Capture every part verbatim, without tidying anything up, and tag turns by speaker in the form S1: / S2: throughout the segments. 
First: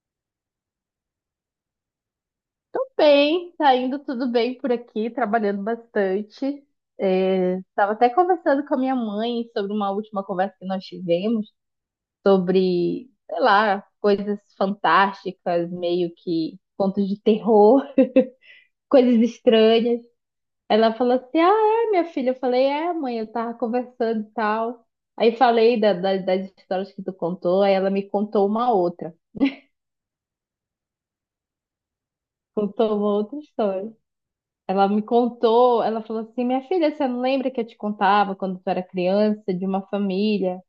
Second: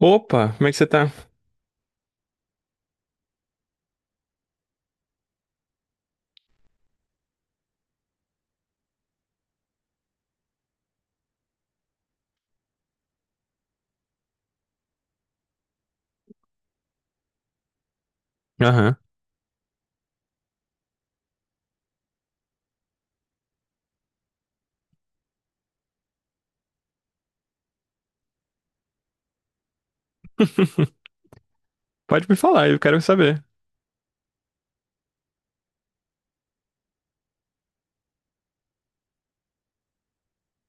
S1: Opa, como é que você tá?
S2: Bem, tá indo tudo bem por aqui, trabalhando bastante. É, estava até conversando com a minha mãe sobre uma última conversa que nós tivemos, sobre, sei lá, coisas fantásticas, meio que contos de terror,
S1: Aham.
S2: coisas estranhas. Ela falou assim: Ah, é, minha filha. Eu falei: É, mãe, eu tava conversando e tal. Aí falei da- da- das histórias que tu contou, aí ela me contou uma outra.
S1: Pode me falar, eu
S2: Contou
S1: quero
S2: uma outra
S1: saber.
S2: história. Ela me contou, ela falou assim: minha filha, você não lembra que eu te contava quando tu era criança, de uma família?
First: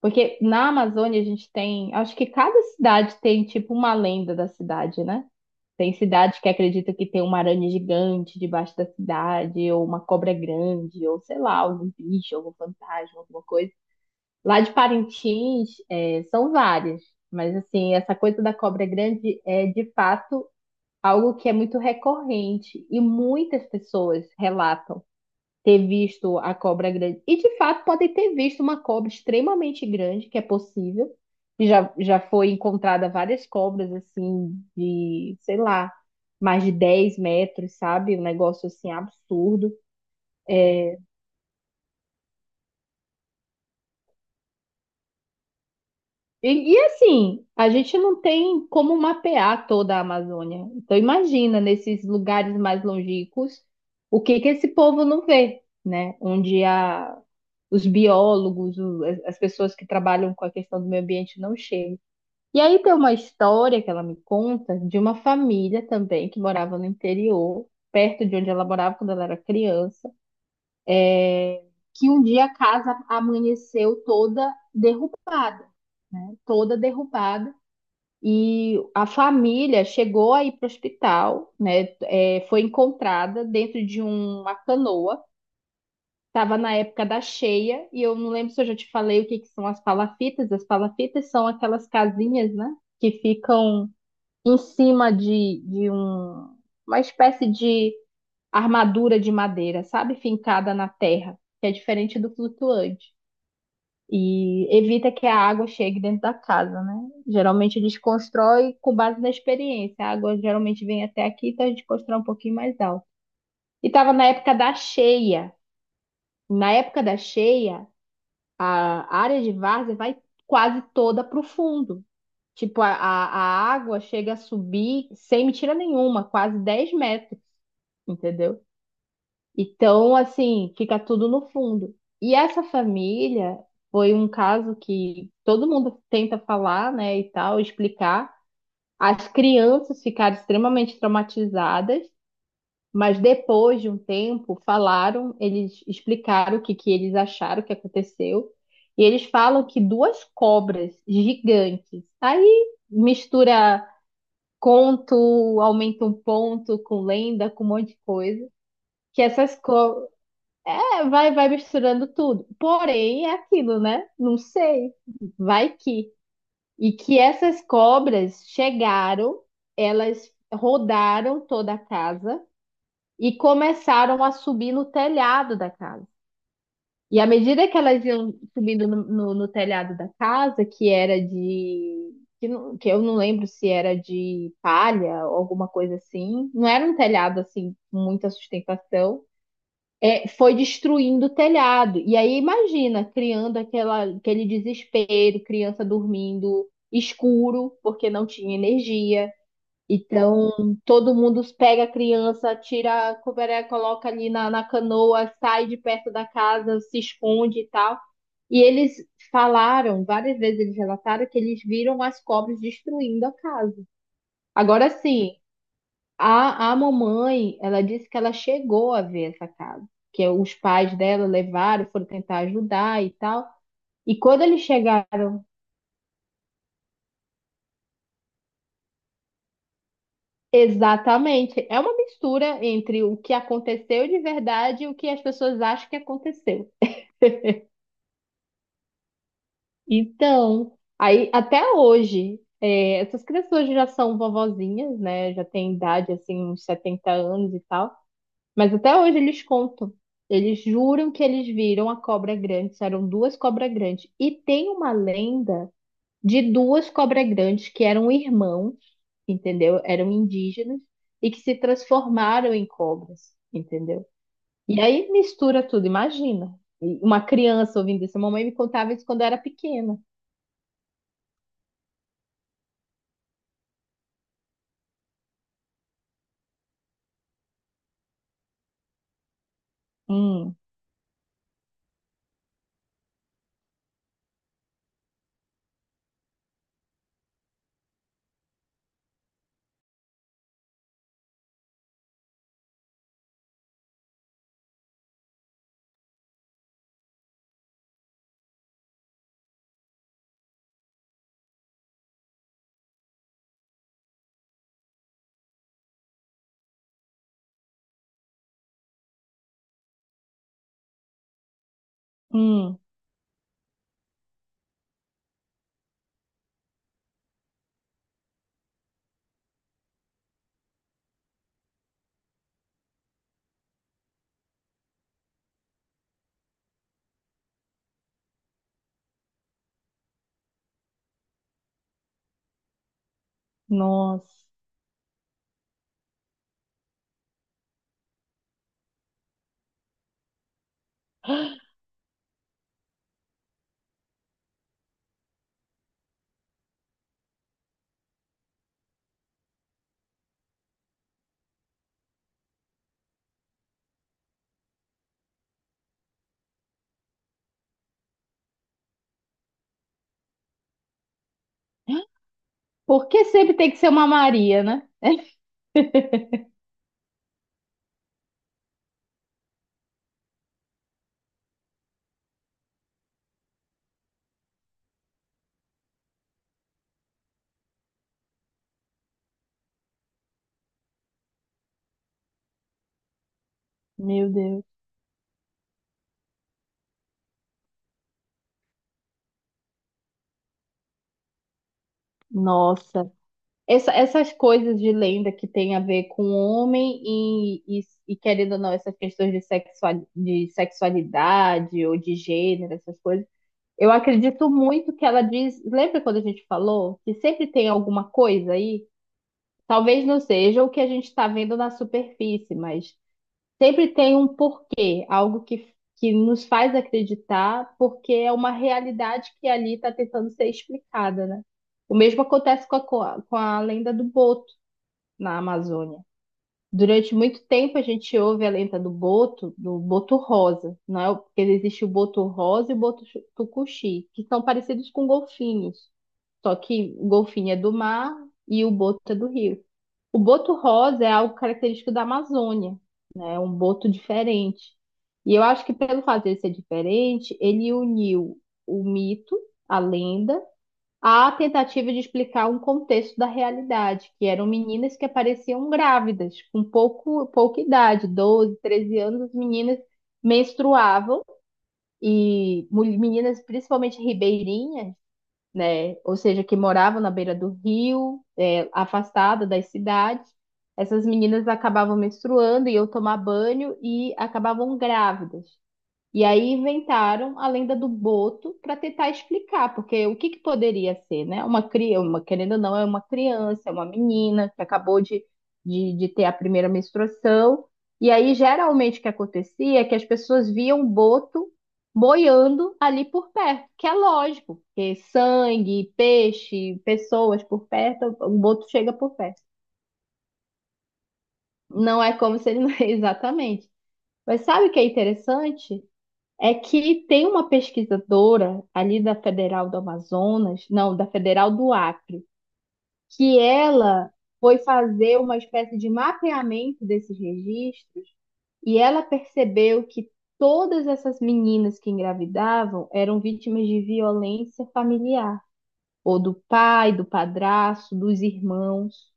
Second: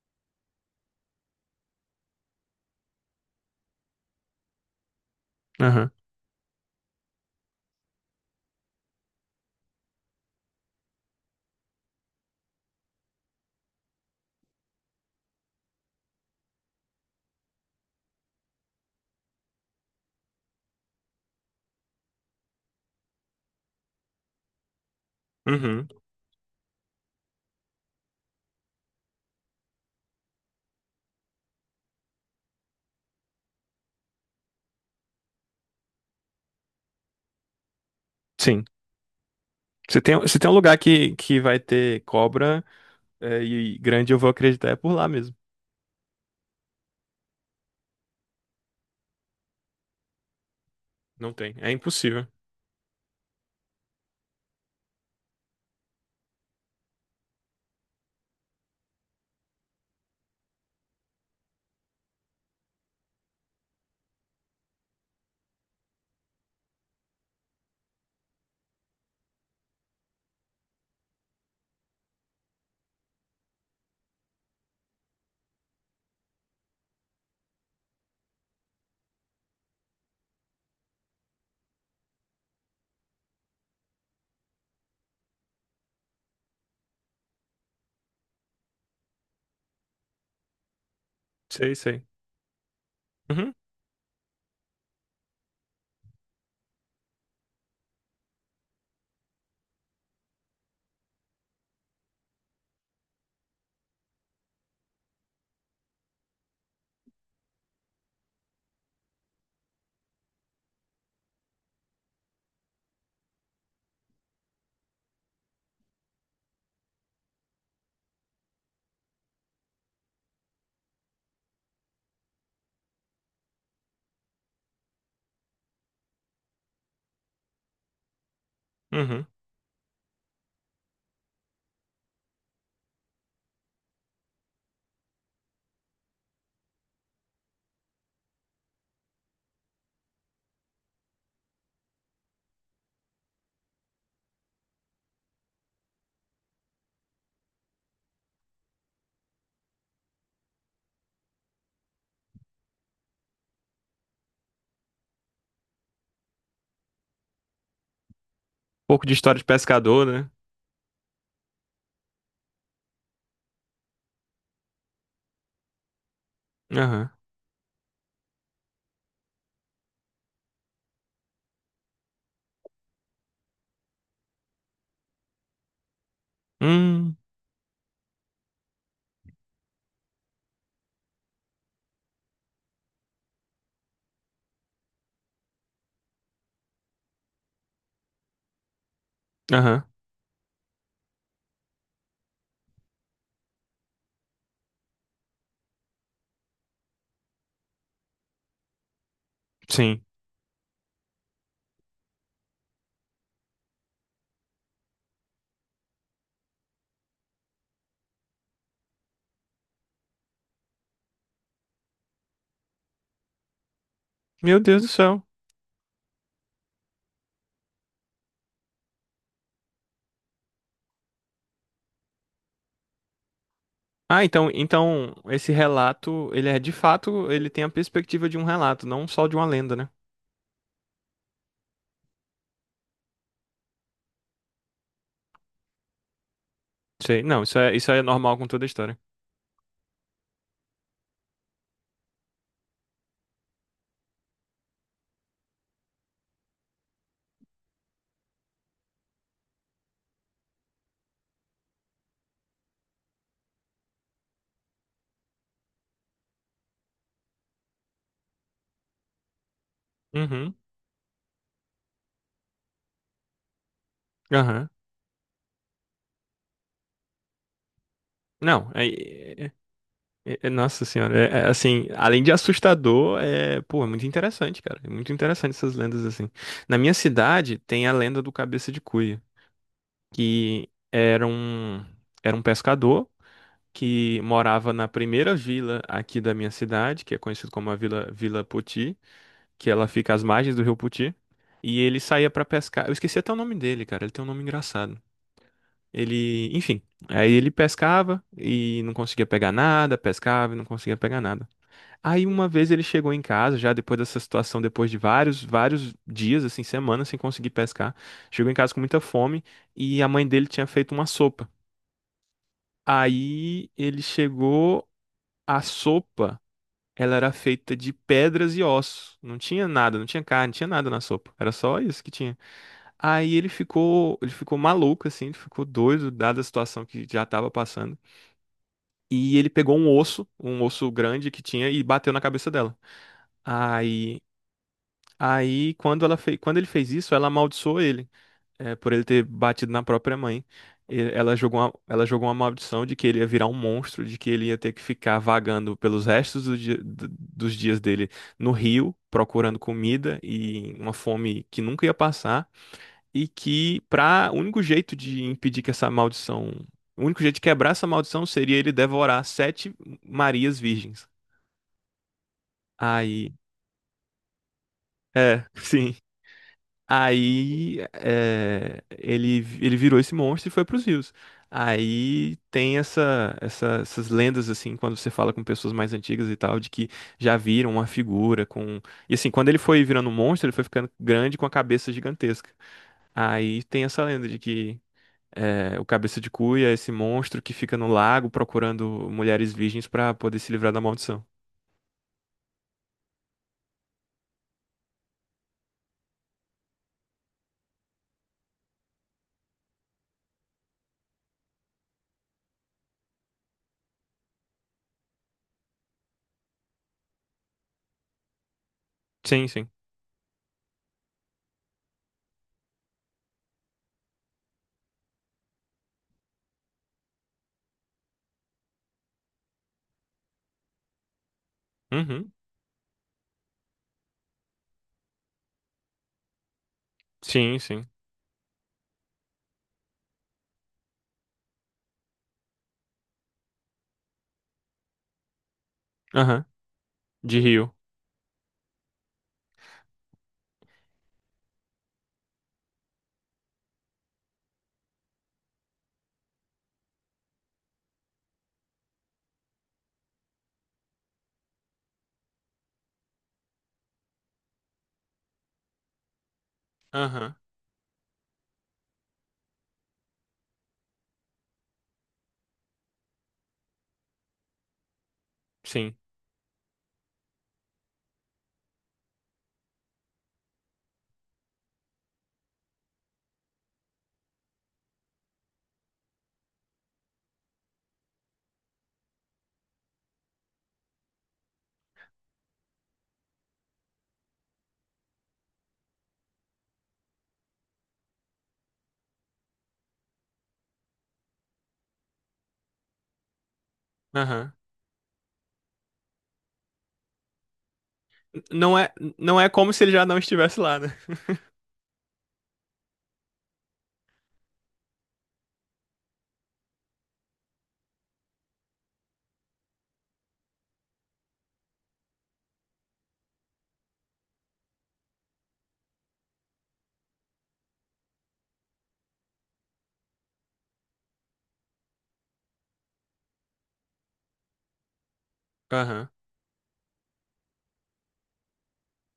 S2: Porque na Amazônia a gente tem, acho que cada cidade tem tipo uma lenda da cidade, né?
S1: Aham.
S2: Tem cidade que acredita que tem uma aranha gigante debaixo da cidade, ou uma cobra grande, ou sei lá, algum bicho, algum fantasma, alguma coisa. Lá de Parintins, é, são várias, mas assim, essa coisa da cobra grande é de fato algo que é muito recorrente e muitas pessoas relatam
S1: Uhum.
S2: ter visto a cobra grande. E de fato podem ter visto uma cobra extremamente grande, que é possível. E já, já foi encontrada várias cobras assim de, sei lá, mais de dez metros, sabe? Um
S1: Sim.
S2: negócio assim absurdo.
S1: Se tem, se tem um lugar que, que vai ter cobra é, e grande, eu vou acreditar, é por lá mesmo.
S2: E, e assim, a gente não tem como mapear toda a Amazônia. Então
S1: Não tem.
S2: imagina
S1: É
S2: nesses
S1: impossível.
S2: lugares mais longínquos o que que esse povo não vê, né? Onde a, os biólogos, o- as as pessoas que trabalham com a questão do meio ambiente não chegam. E aí tem uma história que ela me conta de uma família também que morava no interior, perto de onde ela morava quando ela era criança, que um dia a casa amanheceu toda derrubada, toda derrubada. E a família chegou aí para o hospital, né? É, foi encontrada dentro de uma canoa. Tava na época da cheia, e eu não lembro se eu já te falei o que que são as palafitas. As palafitas são
S1: Sei,
S2: aquelas
S1: sei.
S2: casinhas, né? Que
S1: Uhum.
S2: ficam em cima de, de um, uma espécie de armadura de madeira, sabe? Fincada na terra, que é diferente do flutuante. E evita que a água chegue dentro da casa, né? Geralmente eles constroem com base na experiência. A água geralmente vem até aqui, então a gente constrói um pouquinho mais alto. E tava na época da cheia. Na época da cheia, a área de várzea vai quase toda para o fundo. Tipo, a, a a água chega a subir sem mentira nenhuma, quase dez metros, entendeu?
S1: Uhum.
S2: Então, assim, fica tudo no fundo. E essa família foi um caso que todo mundo tenta falar, né, e tal, explicar. As crianças ficaram extremamente traumatizadas, mas depois de um tempo, falaram, eles explicaram o que, que eles acharam que aconteceu. E eles falam que duas cobras gigantes. Aí mistura conto, aumenta um ponto com lenda, com um monte de coisa.
S1: Pouco de
S2: Que
S1: história de
S2: essas
S1: pescador,
S2: cobras.
S1: né?
S2: É, vai, vai misturando tudo. Porém, é aquilo, né? Não sei. Vai que. E
S1: Aham.
S2: que essas cobras chegaram, elas rodaram toda a casa e começaram a subir no telhado da casa.
S1: Hum.
S2: E à medida que elas iam subindo no, no- no telhado da casa, que era de. Que, não- que eu não lembro se era de palha ou alguma coisa assim, não era um telhado assim, com muita sustentação,
S1: Aham.
S2: é, foi destruindo o telhado. E aí imagina, criando aquela, aquele desespero, criança dormindo escuro, porque não tinha energia.
S1: Sim.
S2: Então, todo mundo pega a criança, tira a coberé, coloca ali na, na canoa, sai de perto da casa, se esconde e tal. E eles falaram, várias vezes eles relataram que eles viram as cobras destruindo a casa.
S1: Meu Deus do
S2: Agora
S1: céu.
S2: sim, a, a mamãe, ela disse que ela chegou a ver essa casa, que os pais dela levaram, foram tentar ajudar e tal. E
S1: Ah,
S2: quando
S1: então,
S2: eles
S1: então
S2: chegaram.
S1: esse relato, ele é de fato, ele tem a perspectiva de um relato, não só de uma lenda, né?
S2: Exatamente. É uma mistura entre o que aconteceu de verdade e o que as pessoas acham que aconteceu.
S1: Sei. Não, isso é, isso é normal com toda a história.
S2: Então, aí até hoje, é, essas crianças hoje já são vovozinhas, né? Já têm idade, assim, uns setenta anos e tal. Mas até hoje eles contam. Eles juram que eles viram a cobra grande, isso eram duas cobras grandes. E tem uma lenda de duas cobras grandes que eram irmãos, entendeu? Eram
S1: Uhum.
S2: indígenas e que se transformaram em cobras. Entendeu?
S1: Aham.
S2: E aí mistura tudo, imagina. E uma criança ouvindo isso. A mamãe me
S1: Não, é,
S2: contava isso quando eu era
S1: é-
S2: pequena.
S1: é- é- nossa senhora, é- é, assim, além de assustador, é, pô, é muito interessante, cara. É muito interessante essas lendas assim. Na minha cidade tem a lenda do Cabeça de Cuia,
S2: Hum,
S1: que era um era um pescador que morava na primeira vila aqui da minha cidade, que é conhecido como a Vila Vila Poti, que ela fica às margens do Rio Poti, e ele saía pra pescar. Eu esqueci até o nome dele, cara, ele tem um nome engraçado. Ele, enfim, aí ele pescava e não conseguia pegar nada, pescava e não conseguia pegar nada. Aí uma vez ele chegou em casa, já depois dessa situação, depois de vários, vários dias, assim, semanas sem conseguir pescar, chegou em casa com muita fome e a mãe dele tinha feito uma sopa.
S2: hum,
S1: Aí ele chegou, a sopa, ela era feita de pedras e ossos. Não tinha nada, não tinha carne, não tinha nada na sopa. Era só isso que tinha. Aí ele ficou, ele ficou maluco assim, ele ficou doido dada a situação que já estava passando. E ele pegou um osso, um osso grande que tinha, e bateu na cabeça dela. Aí,
S2: nossa.
S1: aí quando ela fez, quando ele fez isso, ela amaldiçoou ele, é, por ele ter batido na própria mãe. E ela jogou uma, ela jogou uma maldição de que ele ia virar um monstro, de que ele ia ter que ficar vagando pelos restos do dia- do- dos dias dele no rio, procurando comida e uma fome que nunca ia passar e que para o único jeito de impedir que essa maldição, o único jeito de quebrar essa maldição seria ele devorar sete Marias virgens.
S2: Por que
S1: Aí,
S2: sempre tem que ser uma Maria, né?
S1: é, sim. Aí é, ele ele virou esse monstro e foi para os rios. Aí tem essa, essa- essas lendas assim quando você fala com pessoas mais antigas e tal de que já viram uma figura com e assim quando ele foi virando um monstro ele foi ficando grande com a cabeça gigantesca. Aí tem essa lenda
S2: Meu
S1: de
S2: Deus.
S1: que é, o Cabeça de Cuia é esse monstro que fica no lago procurando mulheres virgens pra poder se livrar da maldição.
S2: Nossa. Essa- essas coisas de lenda que tem a ver com o homem e, e, e, querendo ou não, essas questões de, sexual, de sexualidade ou de gênero, essas coisas. Eu acredito muito que ela diz. Lembra quando a gente falou que sempre tem alguma coisa aí?
S1: Sim, sim.
S2: Talvez não seja o que a gente está vendo na superfície, mas sempre tem um porquê, algo que, que nos faz acreditar, porque é uma realidade que ali está tentando ser explicada, né? O mesmo
S1: Uhum.
S2: acontece com a, com a, com a lenda do boto na Amazônia. Durante muito
S1: Sim,
S2: tempo a
S1: sim.
S2: gente ouve a lenda do boto, do boto rosa, não é? Porque existe o boto rosa e o boto chu- tucuxi, que são parecidos com golfinhos.
S1: Aham.
S2: Só que o
S1: De
S2: golfinho é do
S1: rio.
S2: mar e o boto é do rio. O boto rosa é algo característico da Amazônia, né? É um boto diferente. E eu acho que pelo fato de ser diferente, ele uniu o mito, a lenda, à tentativa de explicar um contexto da realidade, que eram meninas que apareciam grávidas, com pouco,
S1: Aham.
S2: pouca idade, doze, treze anos, as meninas menstruavam, e mul- meninas, principalmente ribeirinhas, né?
S1: Sim.
S2: Ou seja, que moravam na beira do rio, é, afastada das cidades. Essas meninas acabavam menstruando e eu tomar banho e acabavam grávidas. E aí inventaram a lenda do boto para tentar explicar, porque o que que poderia ser, né? Uma criança, uma, querendo ou não, é uma criança, é uma menina que acabou de, de, de ter a primeira menstruação. E aí, geralmente, o que acontecia é que as pessoas viam o boto boiando ali por perto, que é
S1: Aham.
S2: lógico, porque sangue, peixe, pessoas por perto, o
S1: N-
S2: boto
S1: Não é,
S2: chega por
S1: não
S2: perto.
S1: é como se ele já não estivesse lá, né?
S2: Não é como se ele não. Exatamente. Mas sabe o que é interessante? É que tem uma pesquisadora ali da Federal do Amazonas, não, da Federal do Acre, que ela foi fazer uma espécie de mapeamento desses registros e ela percebeu que todas essas meninas que engravidavam eram vítimas de violência familiar,
S1: Aham.
S2: ou do pai, do padrasto, dos irmãos,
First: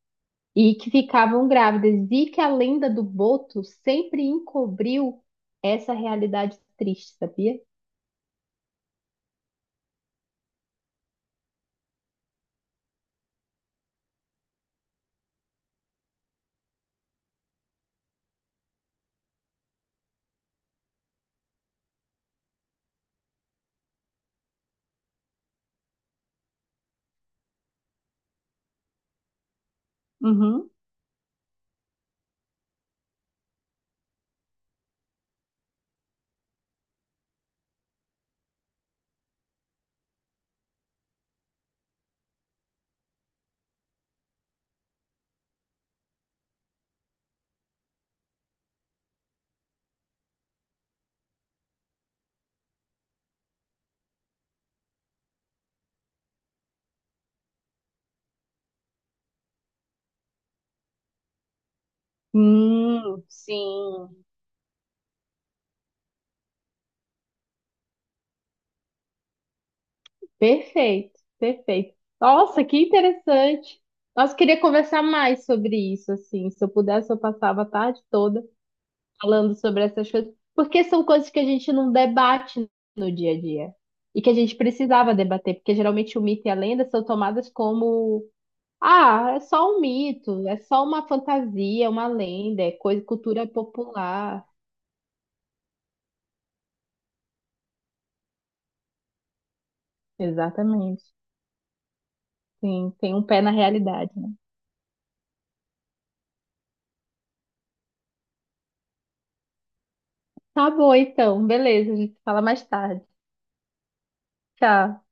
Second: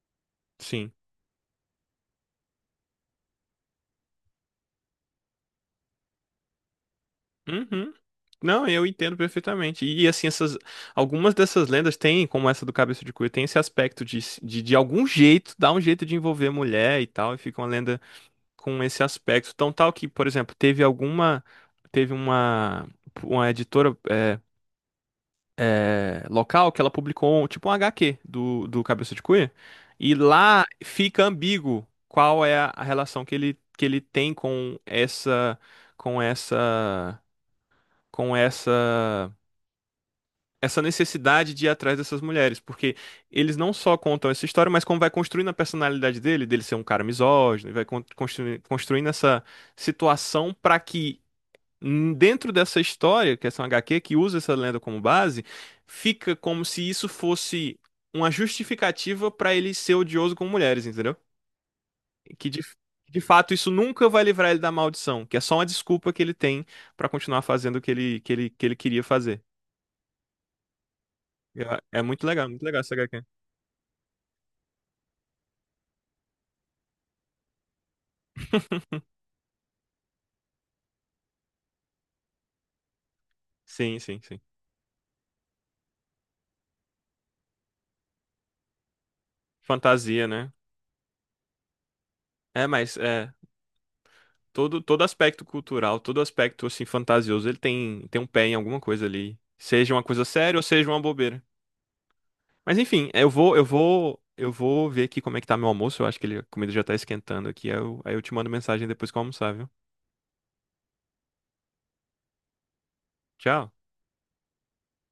S2: e que
S1: Sim.
S2: ficavam grávidas, e que a lenda do boto sempre encobriu essa realidade triste, sabia?
S1: Uhum. Não, eu entendo perfeitamente. E assim, essas, algumas dessas lendas têm, como essa do Cabeça de Cuia, tem esse aspecto de, de, de, algum jeito, dar um jeito de envolver a mulher e tal, e fica uma lenda com esse aspecto tão tal que, por exemplo, teve alguma, teve uma, uma editora é, é, local que ela publicou tipo um H Q do, do Cabeça de Cuia e lá
S2: Uhum.
S1: fica ambíguo qual é a a relação que ele, que ele tem com essa, com essa, com essa essa necessidade de ir atrás dessas mulheres, porque eles não só contam essa história, mas como vai construindo a personalidade dele, dele ser um cara misógino, e vai con- construi- construindo essa situação para que hum, dentro dessa história, que é uma H Q que usa essa lenda como base, fica como se isso fosse uma justificativa para ele ser odioso com mulheres, entendeu? Que de, de
S2: Hum,
S1: fato isso nunca vai
S2: sim.
S1: livrar ele da maldição, que é só uma desculpa que ele tem para continuar fazendo o que ele, que ele, que ele queria fazer.
S2: Perfeito, perfeito.
S1: É é muito legal, muito
S2: Nossa, que
S1: legal essa H Q.
S2: interessante. Nossa, queria conversar mais sobre isso, assim. Se eu pudesse, eu passava a tarde toda falando sobre essas coisas, porque são coisas que a gente não debate no dia a dia
S1: Sim, sim,
S2: e que a
S1: sim.
S2: gente precisava debater, porque geralmente o mito e a lenda são tomadas como, ah, é só um
S1: Fantasia,
S2: mito,
S1: né?
S2: é só uma fantasia, uma lenda,
S1: É,
S2: é
S1: mas
S2: coisa,
S1: é
S2: cultura popular.
S1: todo todo aspecto cultural, todo aspecto assim fantasioso, ele tem tem um pé em alguma coisa ali, seja uma coisa séria ou seja uma
S2: Exatamente.
S1: bobeira. Mas
S2: Sim,
S1: enfim,
S2: tem um
S1: eu
S2: pé na
S1: vou eu
S2: realidade,
S1: vou
S2: né?
S1: eu vou ver aqui como é que tá meu almoço, eu acho que ele, a comida já tá esquentando aqui, aí eu, aí eu te mando mensagem depois que eu almoçar, viu?
S2: Tá bom, então. Beleza, a gente fala mais tarde.
S1: Tchau.
S2: Tchau.